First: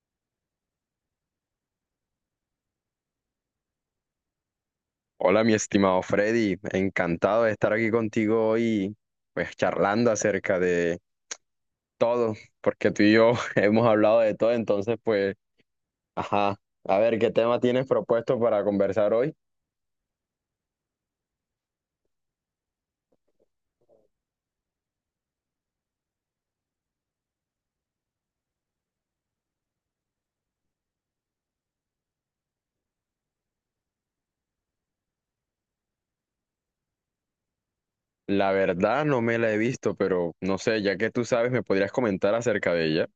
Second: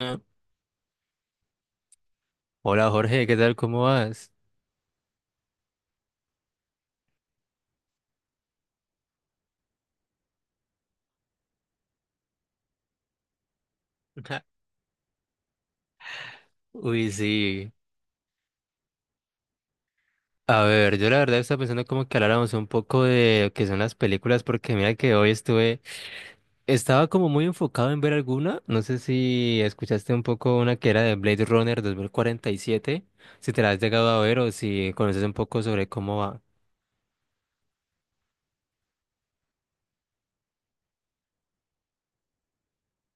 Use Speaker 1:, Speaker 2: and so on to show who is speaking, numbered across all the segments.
Speaker 1: Ah, hola Jorge, ¿qué tal? ¿Cómo vas?
Speaker 2: Hola, mi estimado Freddy, encantado de estar aquí contigo hoy, pues charlando acerca de todo, porque tú y yo hemos hablado de
Speaker 1: Ajá.
Speaker 2: todo, entonces pues, ajá, a
Speaker 1: Uy,
Speaker 2: ver, ¿qué tema
Speaker 1: sí.
Speaker 2: tienes propuesto para conversar hoy?
Speaker 1: A ver, yo la verdad estaba pensando como que habláramos un poco de lo que son las películas, porque mira que hoy estuve, estaba como muy enfocado en ver alguna, no sé si escuchaste un poco una que era de Blade Runner 2047. Si te la has llegado a ver o si conoces un poco sobre cómo va.
Speaker 2: La verdad no me la he visto, pero no sé, ya que tú sabes, me podrías comentar acerca de ella.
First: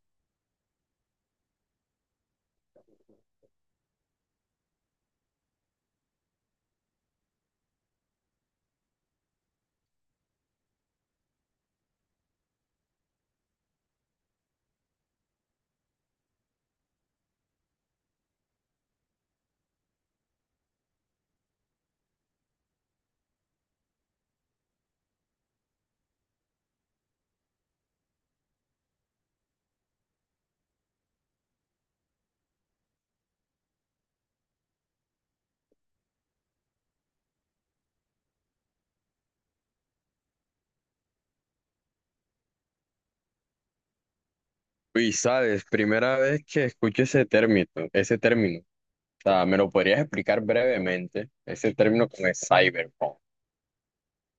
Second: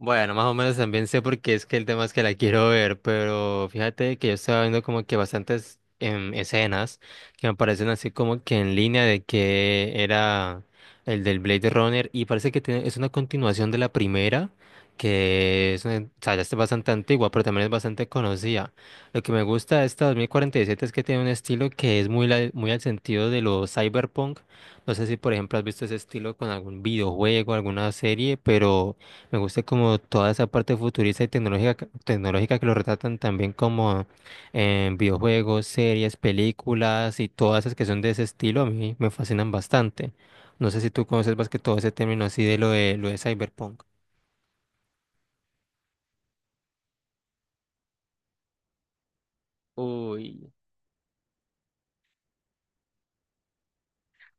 Speaker 1: Bueno, más o menos también sé porque es que el tema es que la quiero ver, pero fíjate que yo estaba viendo como que bastantes escenas que me parecen así como que en línea de que era el del Blade Runner y parece que es una continuación de la primera, que es, o sea, ya es bastante antigua, pero también es bastante conocida. Lo que me gusta de esta 2047 es que tiene un estilo que es muy, muy al sentido de lo cyberpunk. No sé si, por ejemplo, has visto ese estilo con algún videojuego, alguna serie, pero... Me gusta como toda esa parte futurista y tecnológica, tecnológica que lo retratan también como en videojuegos, series, películas y todas esas que son de ese estilo, a mí me fascinan bastante. No sé si tú conoces más que todo ese término así de lo de cyberpunk.
Speaker 2: Y sabes, primera vez que escucho ese término, o sea, ¿me lo podrías explicar
Speaker 1: Uy.
Speaker 2: brevemente? Ese término con el cyberpunk.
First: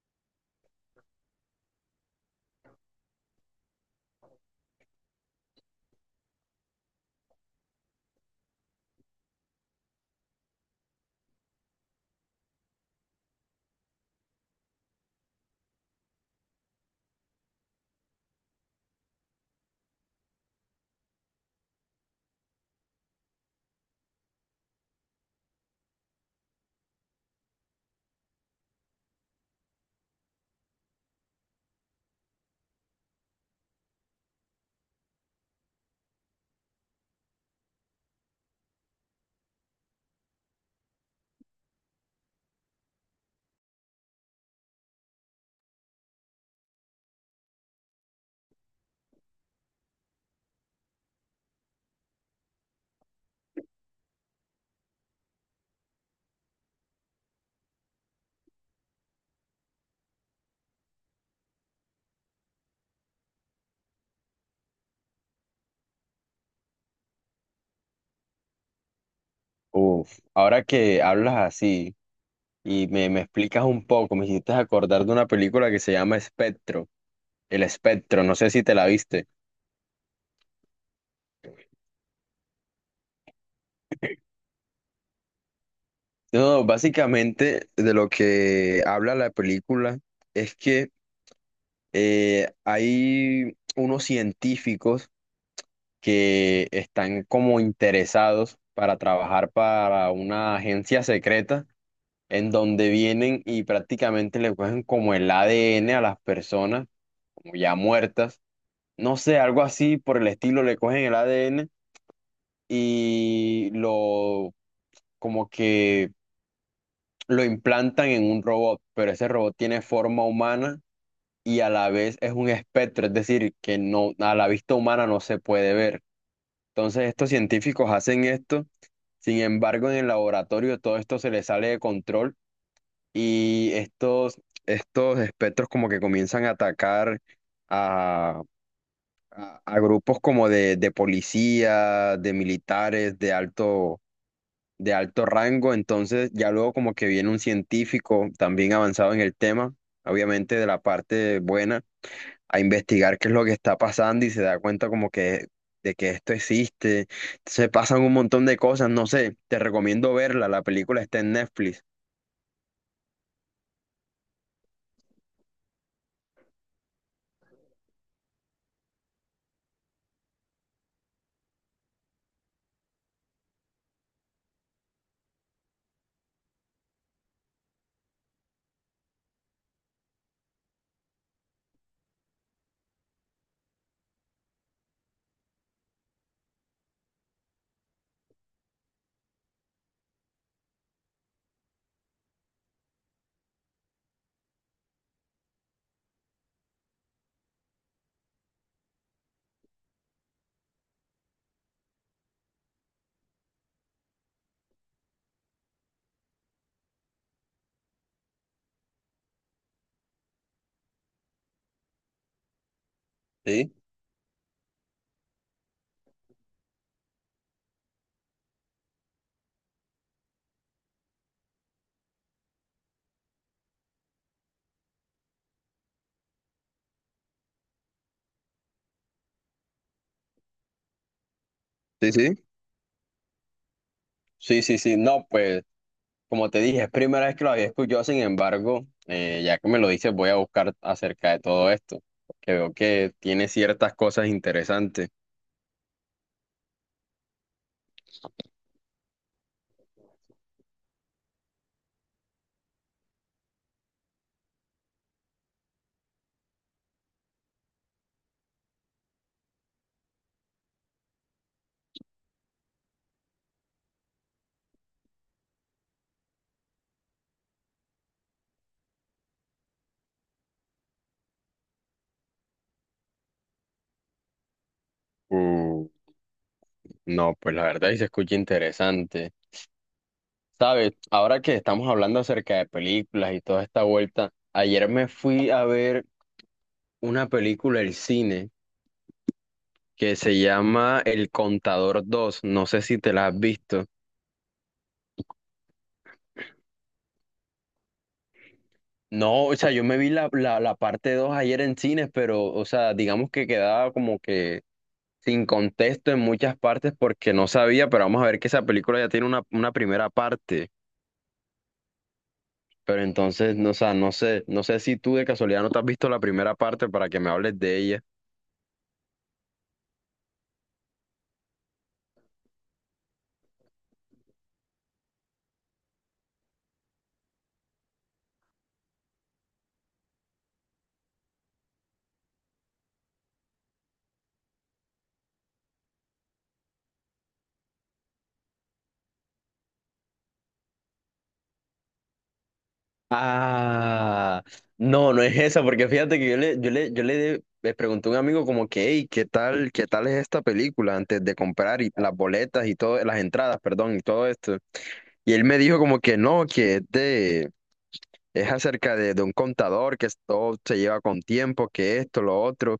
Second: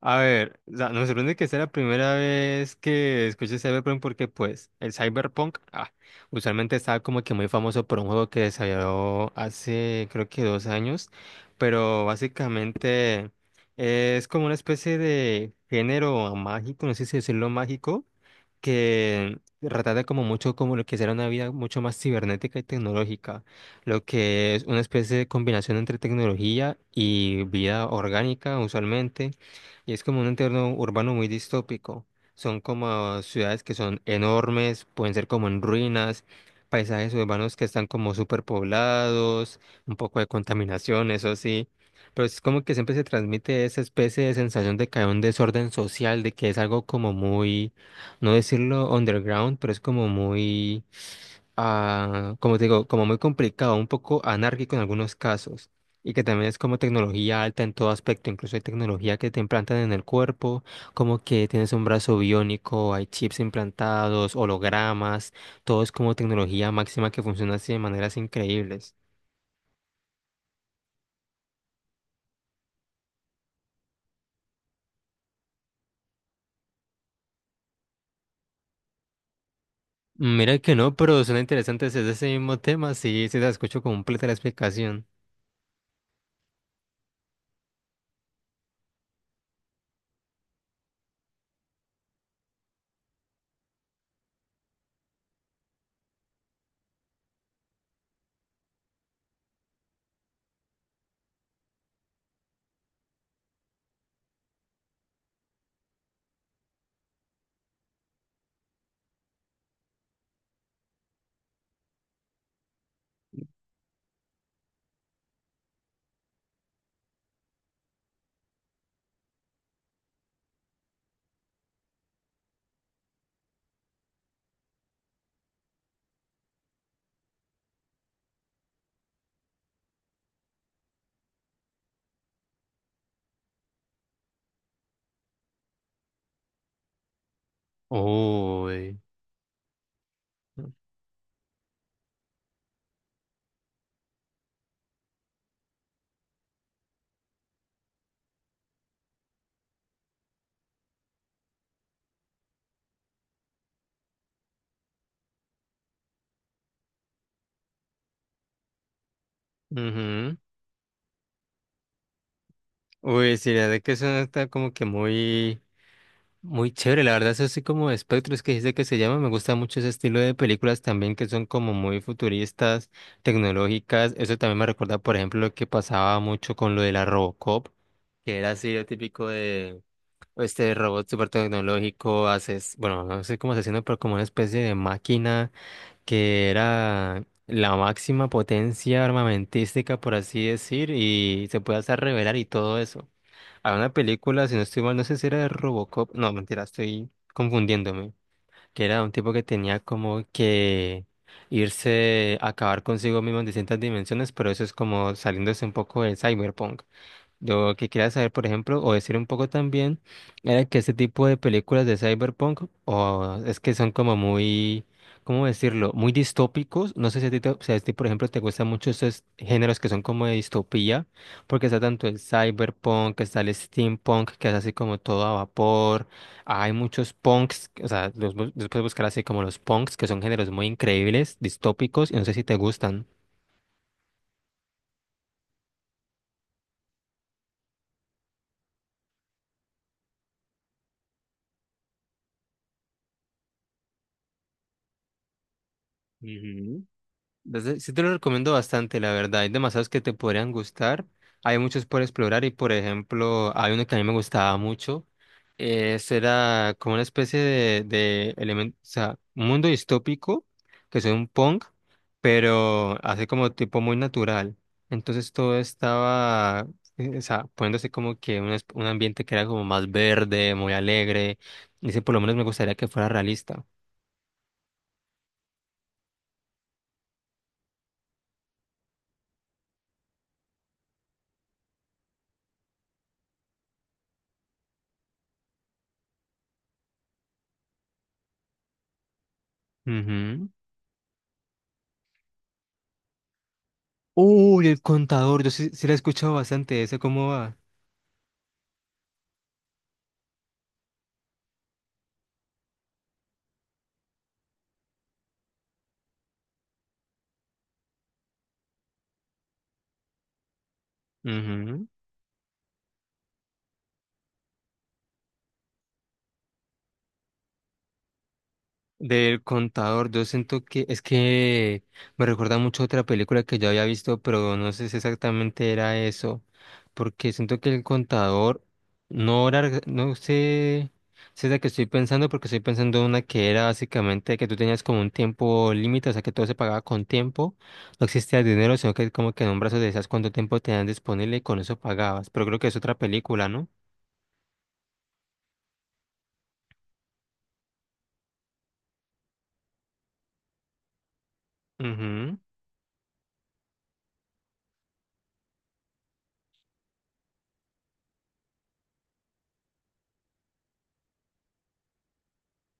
Speaker 1: A ver, o sea, me sorprende que sea la primera vez que escuché Cyberpunk porque pues el Cyberpunk usualmente estaba como que muy famoso por un juego que desarrolló hace creo que dos años, pero básicamente es como una especie de género mágico, no sé si decirlo mágico, que retrata como mucho como lo que será una vida mucho más cibernética y tecnológica, lo que es una especie de combinación entre tecnología y vida orgánica usualmente y es como un entorno urbano muy distópico. Son como ciudades que son enormes, pueden ser como en ruinas, paisajes urbanos que están como superpoblados, un poco de contaminación, eso sí. Pero es como que siempre se transmite esa especie de sensación de que hay un desorden social, de que es algo como muy, no decirlo underground, pero es como muy como te digo, como muy complicado, un poco anárquico en algunos casos, y que también es como tecnología alta en todo aspecto, incluso hay tecnología que te implantan en el cuerpo, como que tienes un brazo biónico, hay chips implantados, hologramas, todo es como tecnología máxima que funciona así de maneras increíbles.
Speaker 2: Uf, ahora que hablas así y me explicas un poco, me hiciste acordar de una película que se llama Espectro, El Espectro, no sé si te la viste.
Speaker 1: Mira que no, pero suena interesante ese mismo tema, sí, sí la escucho completa la explicación.
Speaker 2: No, básicamente de lo que habla la película es que hay unos científicos que están como interesados para trabajar para una agencia secreta en donde vienen y prácticamente le cogen como el ADN a las personas, como ya muertas, no sé, algo así por el estilo, le cogen el ADN y lo como que lo implantan en un robot, pero ese robot tiene forma humana y a la vez es un espectro, es decir, que no a la vista humana no se puede ver. Entonces estos científicos hacen esto, sin embargo en el laboratorio todo esto se les sale de control y estos espectros como que comienzan a atacar a,
Speaker 1: Uy.
Speaker 2: a grupos como de policía, de militares, de alto rango, entonces ya luego como que viene un científico también avanzado en el tema, obviamente de la parte buena a investigar qué es lo que está pasando y se da cuenta como que de que esto existe. Se pasan un montón de cosas, no sé, te recomiendo
Speaker 1: Ujú.
Speaker 2: verla, la película está en Netflix.
Speaker 1: Uy, sí, la verdad que eso está como que muy, muy chévere, la verdad es así como espectros que dice que se llama, me gusta mucho ese estilo de películas también que son como muy futuristas, tecnológicas, eso también me recuerda por ejemplo lo que pasaba mucho con lo de la Robocop, que era así lo típico de este robot súper tecnológico, haces, bueno, no sé cómo asesino, pero como una especie de máquina que era la máxima potencia armamentística por así decir y se puede hacer revelar y todo eso a una película, si no estoy mal, no sé si era de Robocop. No, mentira, estoy confundiéndome. Que era un tipo que tenía como que irse a acabar consigo mismo en distintas dimensiones, pero eso es como saliéndose un poco del cyberpunk. Lo que quería saber, por ejemplo, o decir un poco también, era que ese tipo de películas de cyberpunk, o es que
Speaker 2: Sí,
Speaker 1: son como muy, ¿cómo decirlo? Muy distópicos. No sé si a ti, si a ti, por ejemplo, te gustan mucho esos géneros que son como de distopía, porque está tanto el cyberpunk, está el steampunk, que es así como todo a vapor. Hay muchos punks, o sea, los puedes buscar así como los punks, que son géneros muy increíbles, distópicos,
Speaker 2: sí,
Speaker 1: y no sé si
Speaker 2: sí,
Speaker 1: te gustan.
Speaker 2: sí, sí, sí. No, pues como te dije, es primera vez que lo había escuchado, sin embargo, ya que me lo dices, voy a buscar acerca de todo esto, porque veo que tiene ciertas cosas interesantes.
Speaker 1: Sí te lo recomiendo bastante, la verdad. Hay demasiados que te podrían gustar. Hay muchos por explorar y, por ejemplo, hay uno que a mí me gustaba mucho. Ese era como una especie de elemento, o sea, un mundo distópico, que es un punk, pero así como tipo muy natural. Entonces todo estaba, o sea, poniéndose como que un, un ambiente que era como más verde, muy alegre. Y ese por lo menos me gustaría que fuera realista.
Speaker 2: Mm, no, pues la verdad sí se escucha interesante. Sabes, ahora que estamos hablando acerca de películas y toda esta vuelta, ayer me fui a ver una película del cine que se
Speaker 1: Ujú.
Speaker 2: llama El Contador dos, no sé si te la has visto.
Speaker 1: Uy, el contador, yo sí, sí la he escuchado bastante, ¿esa cómo va?
Speaker 2: No, o sea, yo me vi la parte 2 ayer en cines, pero, o sea, digamos que quedaba como que sin contexto en muchas partes porque no sabía, pero vamos a ver que esa película ya tiene una primera parte.
Speaker 1: Ujú.
Speaker 2: Pero entonces, no, o sea, no sé, no sé si tú de casualidad no te has visto la primera parte para que me hables de ella.
Speaker 1: Del contador, yo siento que es que me recuerda mucho a otra película que yo había visto, pero no sé si exactamente era eso, porque siento que el contador no era, no sé si es la que estoy pensando, porque estoy pensando en una que era básicamente que tú tenías como un tiempo límite, o sea que todo se pagaba con tiempo, no existía dinero, sino que como que en un brazo decías cuánto tiempo tenían disponible y con eso pagabas, pero creo que es otra película, ¿no?
Speaker 2: Ah, no, no es esa, porque fíjate que le pregunté a un amigo como que, hey, ¿ qué tal es esta película antes de comprar y las
Speaker 1: Ujú.
Speaker 2: boletas y todo, las entradas, perdón, ¿y todo esto? Y él me dijo como que no, es acerca de un contador, todo se lleva con tiempo, que esto, lo otro.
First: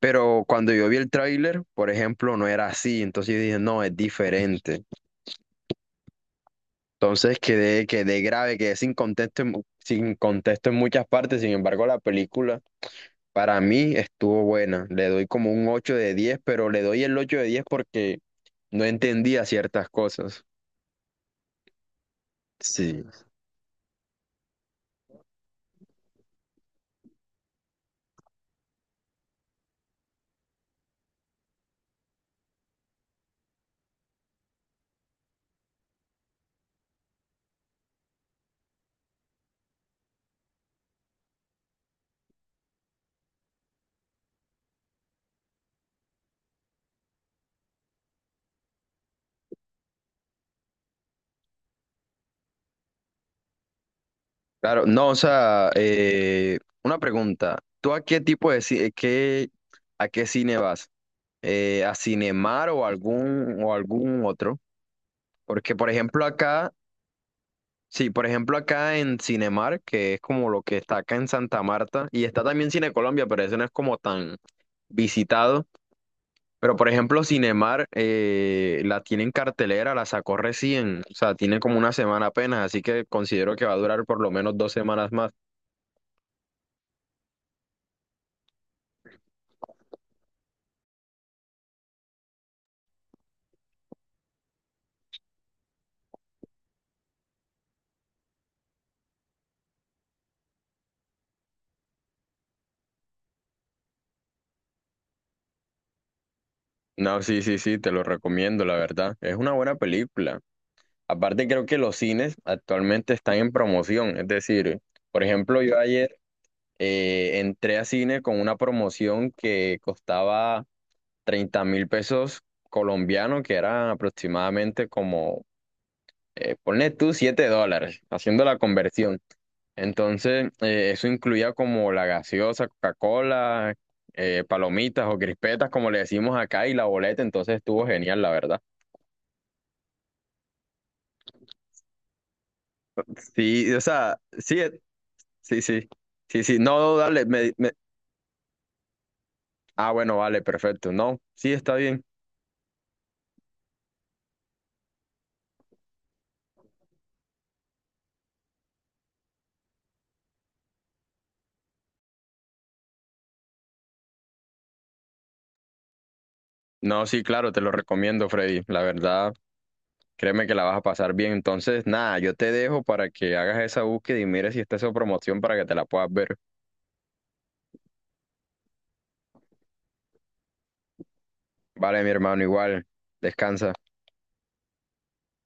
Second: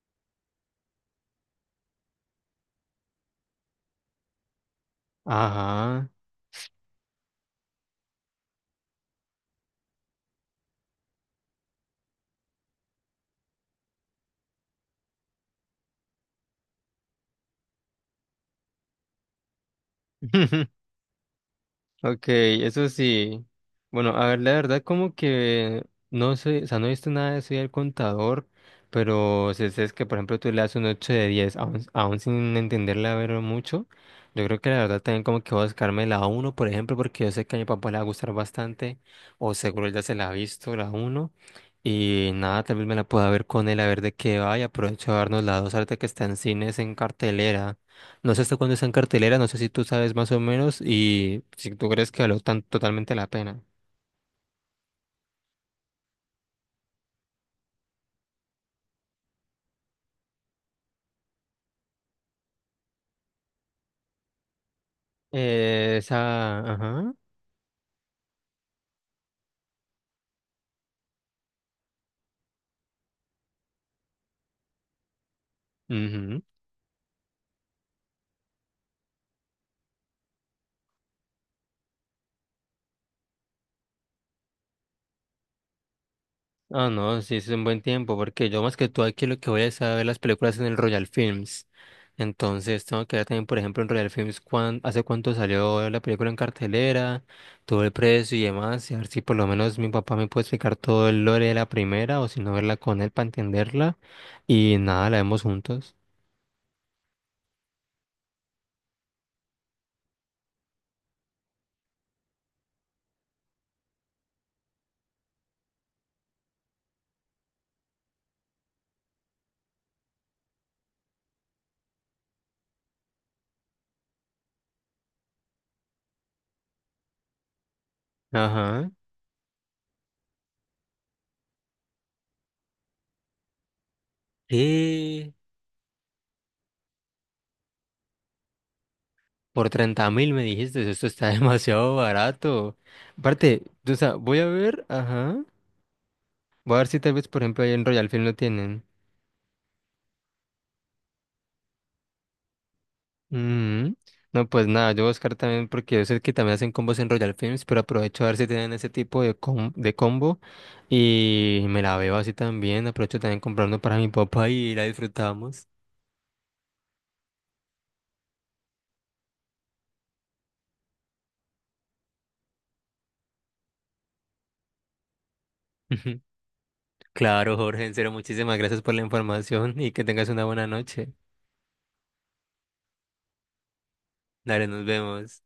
Speaker 2: Pero cuando yo vi el tráiler, por ejemplo, no era así, entonces yo dije, no, es diferente.
Speaker 1: Ajá.
Speaker 2: Entonces quedé grave, quedé sin contexto, sin contexto en muchas partes. Sin embargo, la película para mí estuvo buena. Le doy como un 8 de diez, pero le doy el 8 de 10 porque no entendía ciertas cosas.
Speaker 1: Ok, eso
Speaker 2: Sí.
Speaker 1: sí. Bueno, a ver, la verdad como que no sé, o sea, no he visto nada de eso del contador, pero si es que, por ejemplo, tú le das un 8 de 10 aún, aún sin entenderla ver mucho, yo creo que la verdad también como que voy a buscarme la uno por ejemplo, porque yo sé que a mi papá le va a gustar bastante, o seguro él ya se la ha visto, la uno y nada, tal vez me la pueda ver con él, a ver de qué va, y aprovecho a darnos la 2 ahorita que está en cines en cartelera. No sé hasta cuándo está en cartelera, no sé si tú sabes más o menos y si tú crees que valió tan totalmente la pena.
Speaker 2: Claro, no, o sea, una pregunta. ¿Tú a qué tipo de a qué cine vas? ¿A Cinemar o o algún otro? Porque, por ejemplo,
Speaker 1: Esa,
Speaker 2: acá
Speaker 1: ajá.
Speaker 2: sí, por ejemplo, acá en Cinemark, que es como lo que está acá en Santa Marta, y está también Cine Colombia, pero eso no es como tan visitado.
Speaker 1: Ujú.
Speaker 2: Pero por ejemplo, Cinemark la tiene en cartelera, la sacó recién, o sea, tiene como una semana apenas, así que considero que va a durar por lo menos dos semanas más.
Speaker 1: Ah, no, sí, es un buen tiempo, porque yo más que tú aquí lo que voy es a ver las películas en el Royal Films. Entonces tengo que ver también, por ejemplo, en Royal Films hace cuánto salió la película en cartelera, todo el precio y demás, y a ver si por lo menos mi papá me puede explicar todo el lore de la primera, o si no verla con él para entenderla, y nada, la vemos juntos.
Speaker 2: No, sí, sí, sí, te lo recomiendo, la verdad. Es una buena película. Aparte, creo que los cines actualmente están en promoción, es decir, por ejemplo, yo ayer entré a cine con una promoción que costaba 30.000 pesos colombianos, que eran aproximadamente como, ponle tú $7, haciendo la
Speaker 1: Ajá.
Speaker 2: conversión. Entonces, eso incluía como la gaseosa, Coca-Cola, palomitas o
Speaker 1: Sí,
Speaker 2: crispetas, como le decimos acá, y la boleta, entonces estuvo genial, la verdad.
Speaker 1: por 30.000 me dijiste, esto está demasiado barato. Aparte,
Speaker 2: Sí, o
Speaker 1: o sea,
Speaker 2: sea,
Speaker 1: voy a
Speaker 2: sí,
Speaker 1: ver, ajá.
Speaker 2: sí, sí, sí, sí,
Speaker 1: Voy a
Speaker 2: no,
Speaker 1: ver
Speaker 2: no,
Speaker 1: si tal
Speaker 2: dale,
Speaker 1: vez, por ejemplo,
Speaker 2: me-
Speaker 1: ahí en Royal Film lo tienen.
Speaker 2: ah, bueno, vale, perfecto, no, sí, está bien.
Speaker 1: Mm. No, pues nada, yo voy a buscar también porque yo sé que también hacen combos en Royal Films, pero aprovecho a ver si tienen ese tipo de, de combo y me la veo así también. Aprovecho también comprando para mi papá y la disfrutamos.
Speaker 2: No, sí, claro, te lo recomiendo, Freddy, la verdad. Créeme que la vas a pasar bien. Entonces, nada, yo te dejo para que hagas esa búsqueda y mires si está esa promoción para que te la puedas ver.
Speaker 1: Claro, Jorge, en serio, muchísimas gracias por la información y que tengas una buena noche.
Speaker 2: Vale, mi hermano, igual. Descansa.
Speaker 1: Dale, nos vemos.